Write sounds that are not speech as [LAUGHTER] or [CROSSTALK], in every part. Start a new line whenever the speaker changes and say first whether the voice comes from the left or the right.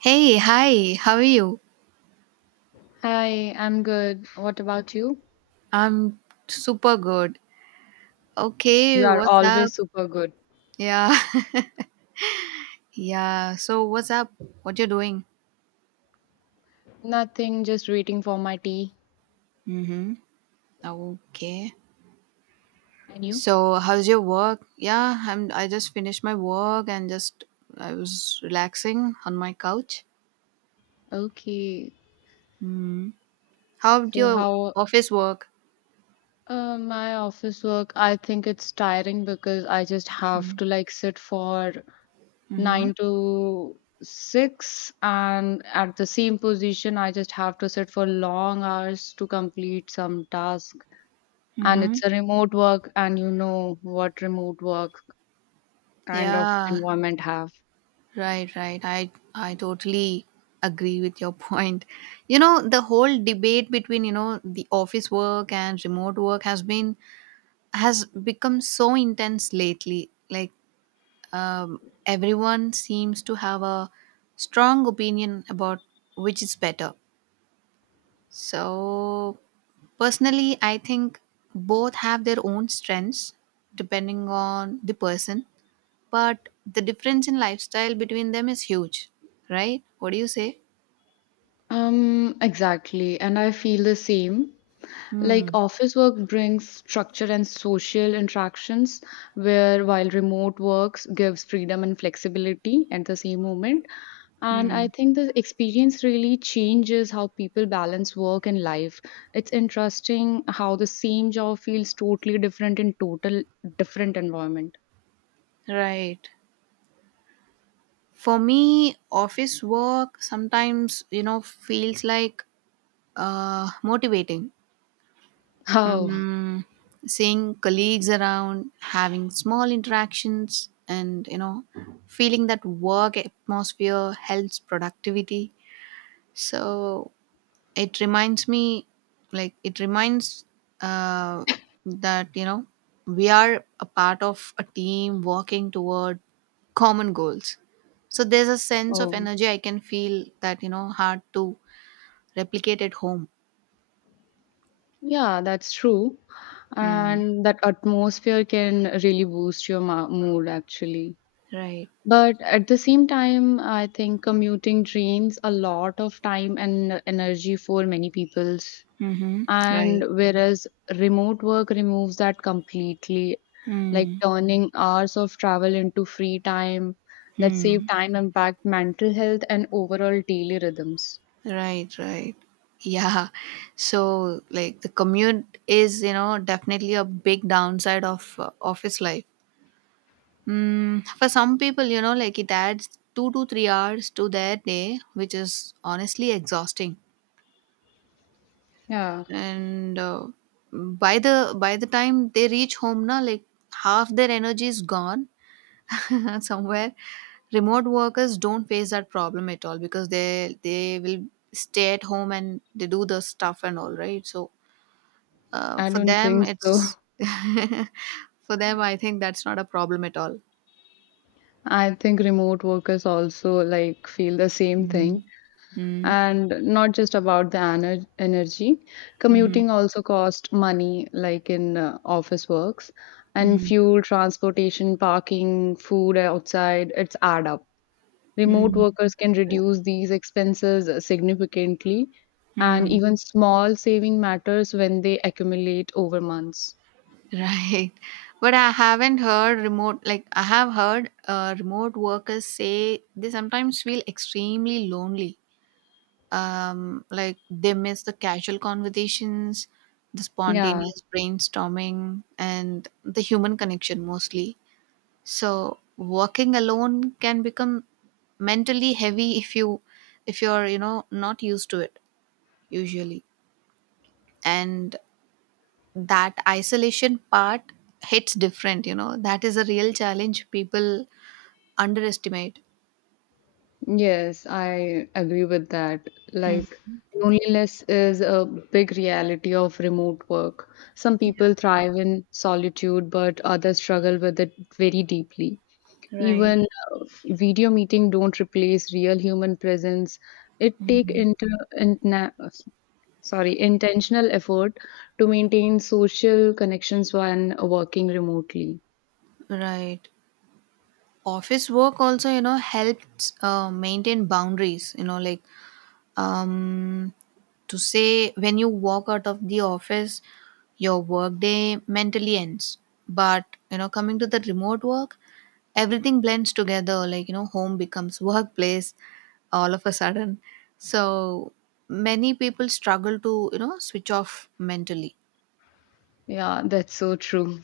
right: Hey, hi, how are you?
left: Hi, I'm good. What about you?
right: I'm super good.
left: You
right: Okay,
left: are
right: what's up?
left: always super good.
right: Yeah, [LAUGHS] yeah. So, what's up? What you're doing?
left: Nothing, just waiting for my tea.
right: Mm-hmm. Okay.
left: And you?
right: So, how's your work? Yeah, I just finished my work and just I was relaxing on my couch.
left: Okay.
right: Mm-hmm. How'd
left: So
right: your
left: how
right: office work?
left: My office work, I think it's tiring because I just have to like sit for
right: Mm-hmm.
left: 9 to 6 and at the same position I just have to sit for long hours to complete some task. And
right: Mm-hmm.
left: it's a remote work and you know what remote work kind of
right: Yeah.
left: environment have.
right: Right, right. I totally agree with your point. The whole debate between, the office work and remote work has become so intense lately. Like everyone seems to have a strong opinion about which is better. So personally, I think both have their own strengths depending on the person, but the difference in lifestyle between them is huge, right? What do you say?
left: Exactly. And I feel the same. Like
right: Hmm.
left: office work brings structure and social interactions, where while remote works gives freedom and flexibility at the same moment. And I
right: Hmm.
left: think the experience really changes how people balance work and life. It's interesting how the same job feels totally different in total different environment.
right: Right. For me, office work sometimes, you know, feels like motivating.
left: How?
right: Mm, seeing colleagues around, having small interactions, and, you know, feeling that work atmosphere helps productivity. So, it reminds me it reminds uh, that you know we are a part of a team working toward common goals, so there's a sense of
left: Oh,
right: energy. I can feel that, you know, hard to replicate at home.
left: yeah, that's true,
right: Mm.
left: and that atmosphere can really boost your mood, actually.
right: Right.
left: But at the same time, I think commuting drains a lot of time and energy for many people's,
right: Mm-hmm.
left: and
right: Right.
left: whereas remote work removes that completely, like
right: Mm.
left: turning hours of travel into free time. That save
right: Mm.
left: time impact mental health and overall daily rhythms.
right: Right, right, yeah. So like the commute is, you know, definitely a big downside of office life. Mm, for some people, you know, like it adds 2 to 3 hours to their day, which is honestly exhausting.
left: Yeah,
right: And by the time they reach home, na, like half their energy is gone [LAUGHS] somewhere. Remote workers don't face that problem at all because they will stay at home and they do the stuff and all right. So
left: I
right: for
left: don't
right: them,
left: think so.
right: it's [LAUGHS] for them. I think that's not a problem at all.
left: [LAUGHS] I think remote workers also like feel the same thing,
right: Mm-hmm.
left: and not just about the energy.
right: Mm-hmm.
left: Commuting also cost money, like in office works, and fuel, transportation, parking, food outside, it's add up. Remote
right: Mm-hmm.
left: workers can reduce these expenses significantly, and
right: Hmm.
left: even small saving matters when they accumulate over months.
right: Right. But I haven't heard remote, like, I have heard remote workers say they sometimes feel extremely lonely. Like, they miss the casual conversations, the
left: Yeah.
right: spontaneous brainstorming, and the human connection mostly. So, working alone can become mentally heavy if you, if you're you know, not used to it usually, and that isolation part hits different, you know. That is a real challenge people underestimate.
left: Yes, I agree with that. Like, loneliness is a big reality of remote work. Some people thrive in solitude, but others struggle with it very deeply.
right: Right.
left: Even uh, video meeting don't replace real human presence. It take interna, sorry, intentional effort to maintain social connections when working remotely.
right: Right. Office work also, you know, helps maintain boundaries, you know, like um to say, when you walk out of the office your workday mentally ends. But you know, coming to the remote work, everything blends together, like you know, home becomes workplace all of a sudden. So many people struggle to, you know, switch off mentally.
left: Yeah, that's so true,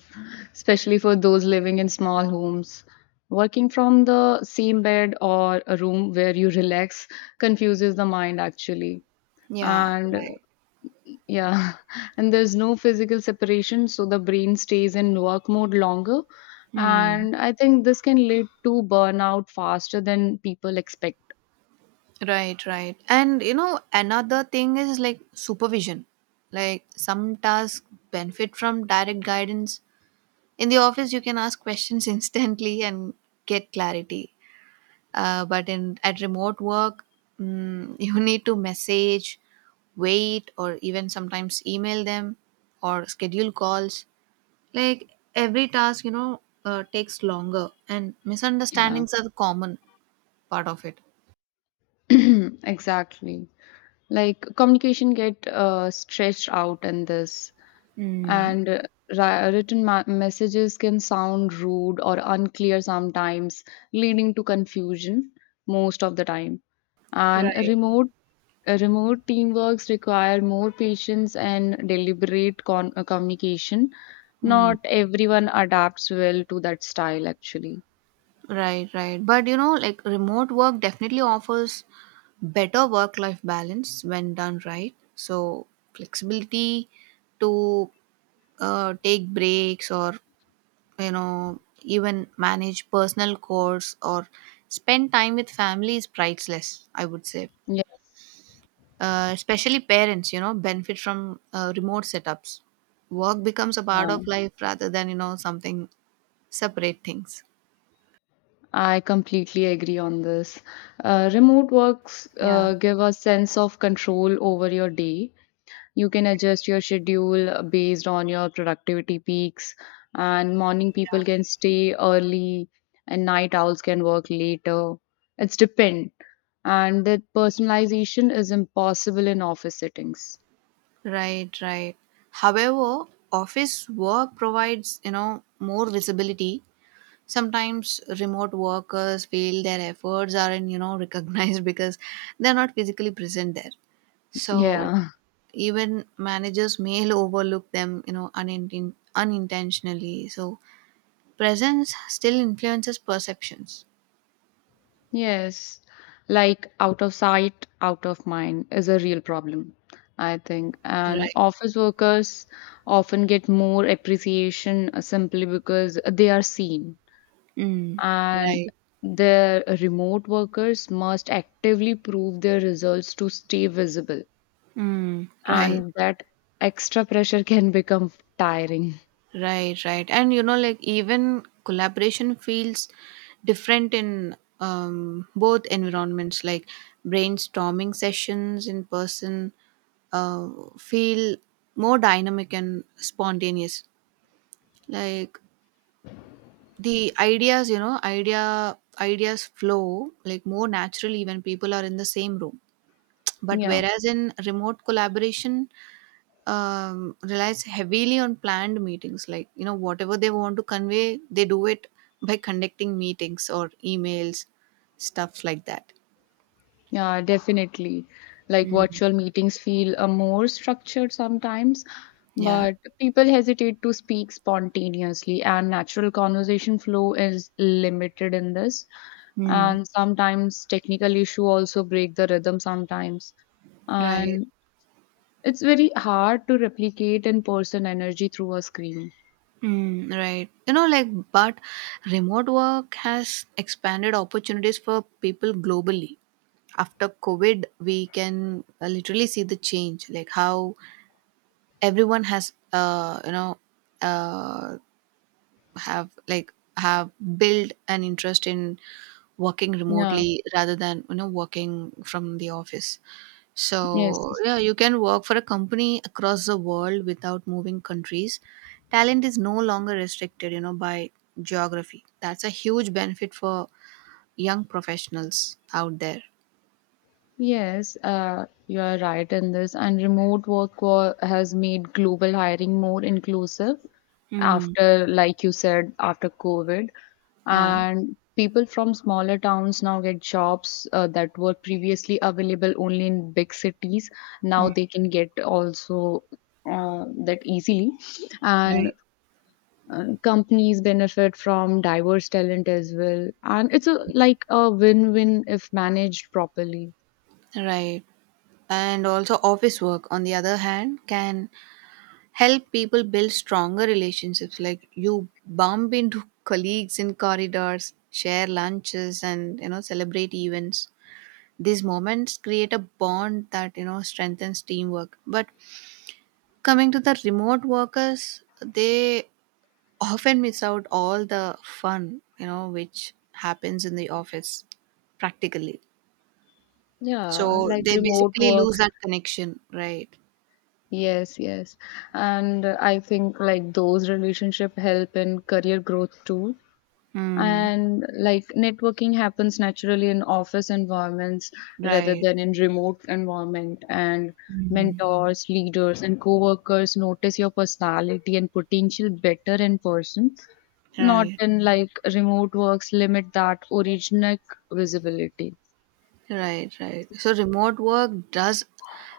left: especially for those living in small homes. Working from the same bed or a room where you relax confuses the mind, actually.
right: Yeah.
left: And
right: Right.
left: yeah, [LAUGHS] and there's no physical separation, so the brain stays in work mode longer.
right: Hmm.
left: And I think this can lead to burnout faster than people expect.
right: Right, right. And you know, another thing is like supervision. Like some tasks benefit from direct guidance. In the office, you can ask questions [LAUGHS] instantly and get clarity. But in at remote work, mm, [LAUGHS] you need to message, wait, or even sometimes email them or schedule calls. Like every task, you know, takes longer, and
left: Yeah,
right: misunderstandings are the common part of it.
left: [CLEARS THROAT] exactly. Like communication get stretched out in this.
right: Mm,
left: And written messages can sound rude or unclear sometimes, leading to confusion most of the time. And a
right: right.
left: remote teamworks require more patience and deliberate communication. Not everyone adapts well to that style, actually.
right: Right, right. But you know, like remote work definitely offers better work life balance when done right. So, flexibility to take breaks, or you know, even manage personal chores or spend time with family is priceless, I would say.
left: Yes,
right: Especially parents, you know, benefit from remote setups. Work becomes a part
left: yeah,
right: of life rather than, you know, something separate things.
left: I completely agree on this. Remote works
right: Yeah,
left: give a sense of control over your day. You can adjust your schedule based on your productivity peaks, and morning people can stay early, and night owls can work later. It's depend, and that personalization is impossible in office settings.
right: right, right. However, office work provides, you know, more visibility. Sometimes remote workers feel their efforts aren't, you know, [LAUGHS] recognized because they're not physically present there. So
left: Yeah,
right: even managers may [LAUGHS] overlook them, you know, unintentionally. So presence still influences perceptions.
left: yes, like out of sight, out of mind is a real problem, I think. And
right: Right.
left: office workers often get more appreciation simply because they are seen.
right: Mm.
left: And
right: Right.
left: their remote workers must actively prove their results to stay visible.
right: Mm. Right.
left: And that extra pressure [LAUGHS] can become tiring.
right: Right, right. And you know, like even collaboration feels different in both environments, like brainstorming sessions in person uh, feel more dynamic and spontaneous. Like the ideas, you know, ideas flow like more naturally when people are in the same room. But
left: Yeah,
right: whereas in remote collaboration, relies heavily on planned meetings. Like, you know, whatever they want to convey, they do it by conducting meetings or emails, stuff like that.
left: yeah, definitely. Like
right: Mm.
left: virtual meetings feel more structured sometimes,
right: Yeah.
left: but people hesitate to speak spontaneously, and natural conversation flow is limited in this.
right: Mm.
left: And sometimes technical issue also break the rhythm sometimes.
right: Right.
left: And it's very hard to replicate in person energy through a screen.
right: Mm, right. You know, like, but remote work has expanded opportunities for people globally. After COVID, we can literally see the change, like how everyone has uh have built an interest in working
left: Yeah,
right: remotely rather than, you know, working from the office. So
left: yes.
right: yeah, you can work for a company across the world without moving countries. Talent is no longer restricted, you know, by geography. That's a huge benefit for young professionals out there.
left: Yes, you are right in this. And remote has made global hiring more inclusive
right: Mm.
left: after, like you said, after COVID.
right: Yeah.
left: And people from smaller towns now get jobs that were previously available only in big cities. Now they can get also that easily. And
right: Right.
left: companies benefit from diverse talent as well, and it's a like a win-win if managed properly.
right: Right. And also, office work, on the other hand, can help people build stronger relationships, like you bump into [LAUGHS] colleagues in corridors, share lunches, and you know, celebrate events. These moments create a bond that, you know, strengthens teamwork. But coming to the remote workers, they often miss out all the fun, you know, which happens in the office practically.
left: Yeah,
right: So
left: like
right: they
left: remote
right: basically lose
left: works.
right: that connection, right?
left: Yes, yes. And I think like those relationship help in career growth too.
right: Mm,
left: And like networking happens naturally in office environments rather
right: right.
left: than in remote environment. And
right: Mm.
left: mentors, leaders and co-workers notice your personality and potential better in person. Not
right: Right.
left: in like remote works limit that original visibility.
right: Right, right. So remote work does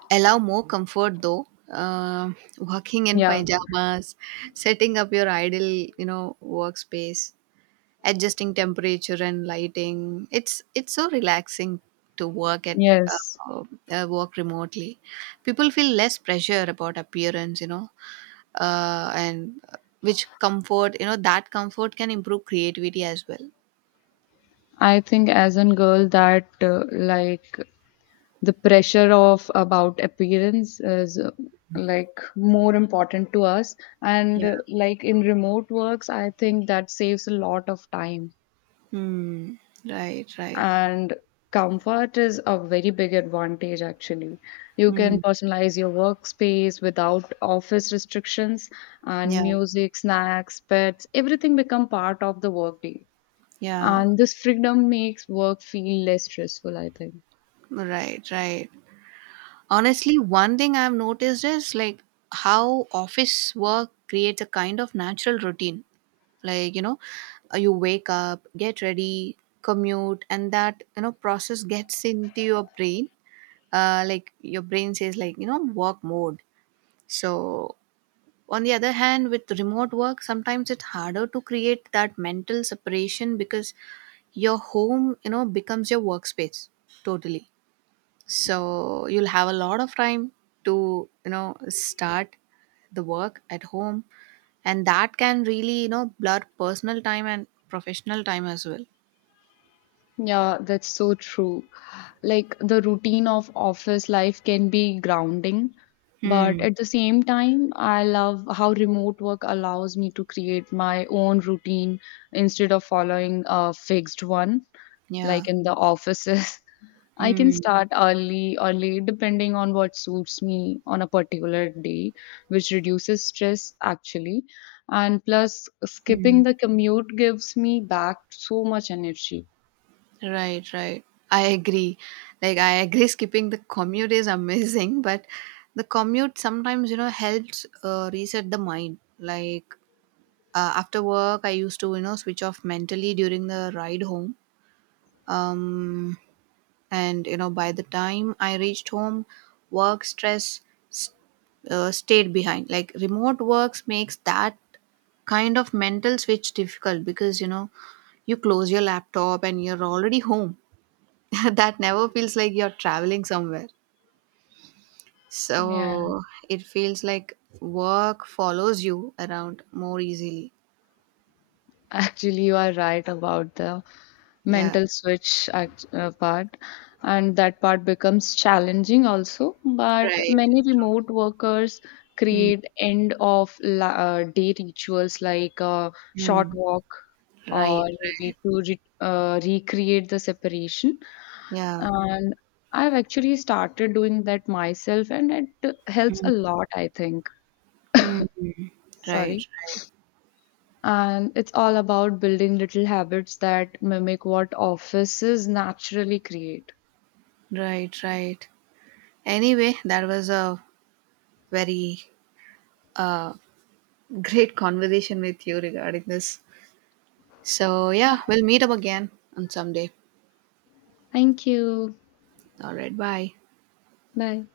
right: allow more comfort though. Working in
left: Yeah,
right: pajamas, setting up your ideal, you know, workspace, adjusting temperature and lighting. It's so relaxing to work at
left: yes.
right: uh, work remotely. People feel less pressure about appearance, you know, and which comfort, you know, that comfort can improve creativity as well.
left: I think as a girl that like the pressure of about appearance is like more important to us, and
right: Yeah.
left: like in remote works I think that saves a lot of time.
right: Hmm. Right, right.
left: And comfort is a very big advantage, actually. You can
right: Hmm.
left: personalize your workspace without office restrictions, and
right: Yeah.
left: music, snacks, pets, everything become part of the workday.
right: Yeah,
left: And this freedom makes work feel less stressful, I think.
right: right, right. Honestly, one thing I've noticed is like how office work creates a kind of natural routine. Like, you know, you wake up, get ready, commute, and that, you know, process gets into your brain. Like your brain says like, you know, work mode. So on the other hand, with remote work, sometimes it's harder to create that mental separation because your home, you know, becomes your workspace totally. So you'll have a lot of time to, you know, start the work at home, and that can really, you know, blur personal time and professional time as well.
left: Yeah, that's so true. Like the routine of office life can be grounding, but
right: Hmm.
left: at the same time, I love how remote work allows me to create my own routine instead of following a fixed one,
right: Yeah.
left: like in the offices. [LAUGHS] I can
right: Hmm.
left: start early or late depending on what suits me on a particular day, which reduces stress, actually. And plus,
right: Hmm.
left: skipping the commute gives me back so much energy.
right: Right, right, I agree. Like I agree [LAUGHS] skipping the commute is amazing. But the commute sometimes, you know, helps reset the mind. Like after work I used to, you know, switch off mentally during the ride home. um and you know, by the time I reached home, work stress s- stayed behind. Like remote works makes that kind of mental switch difficult because, you know, you close your laptop and you're already home. [LAUGHS] That never feels like you're traveling somewhere.
left: Yeah,
right: So it feels like work follows you around more easily.
left: actually, you are right about the
right: Yeah.
left: mental switch part, and that part becomes challenging also. But
right: Right.
left: many
right: True.
left: remote workers
right: Mm,
left: create end of la day rituals like a short
right: mm.
left: walk
right: Right,
left: or
right: right,
left: maybe to re recreate the separation.
right: yeah.
left: And I've actually started doing that myself, and it helps a lot, I think.
right: Mm.
left: Sorry.
right: Right, right.
left: And it's all about building little habits that mimic what offices naturally create.
right: Right, right. Anyway, that was a very uh, great conversation with you regarding this. So, yeah, we'll meet up again on someday.
left: Thank you.
right: All right, bye.
left: Bye.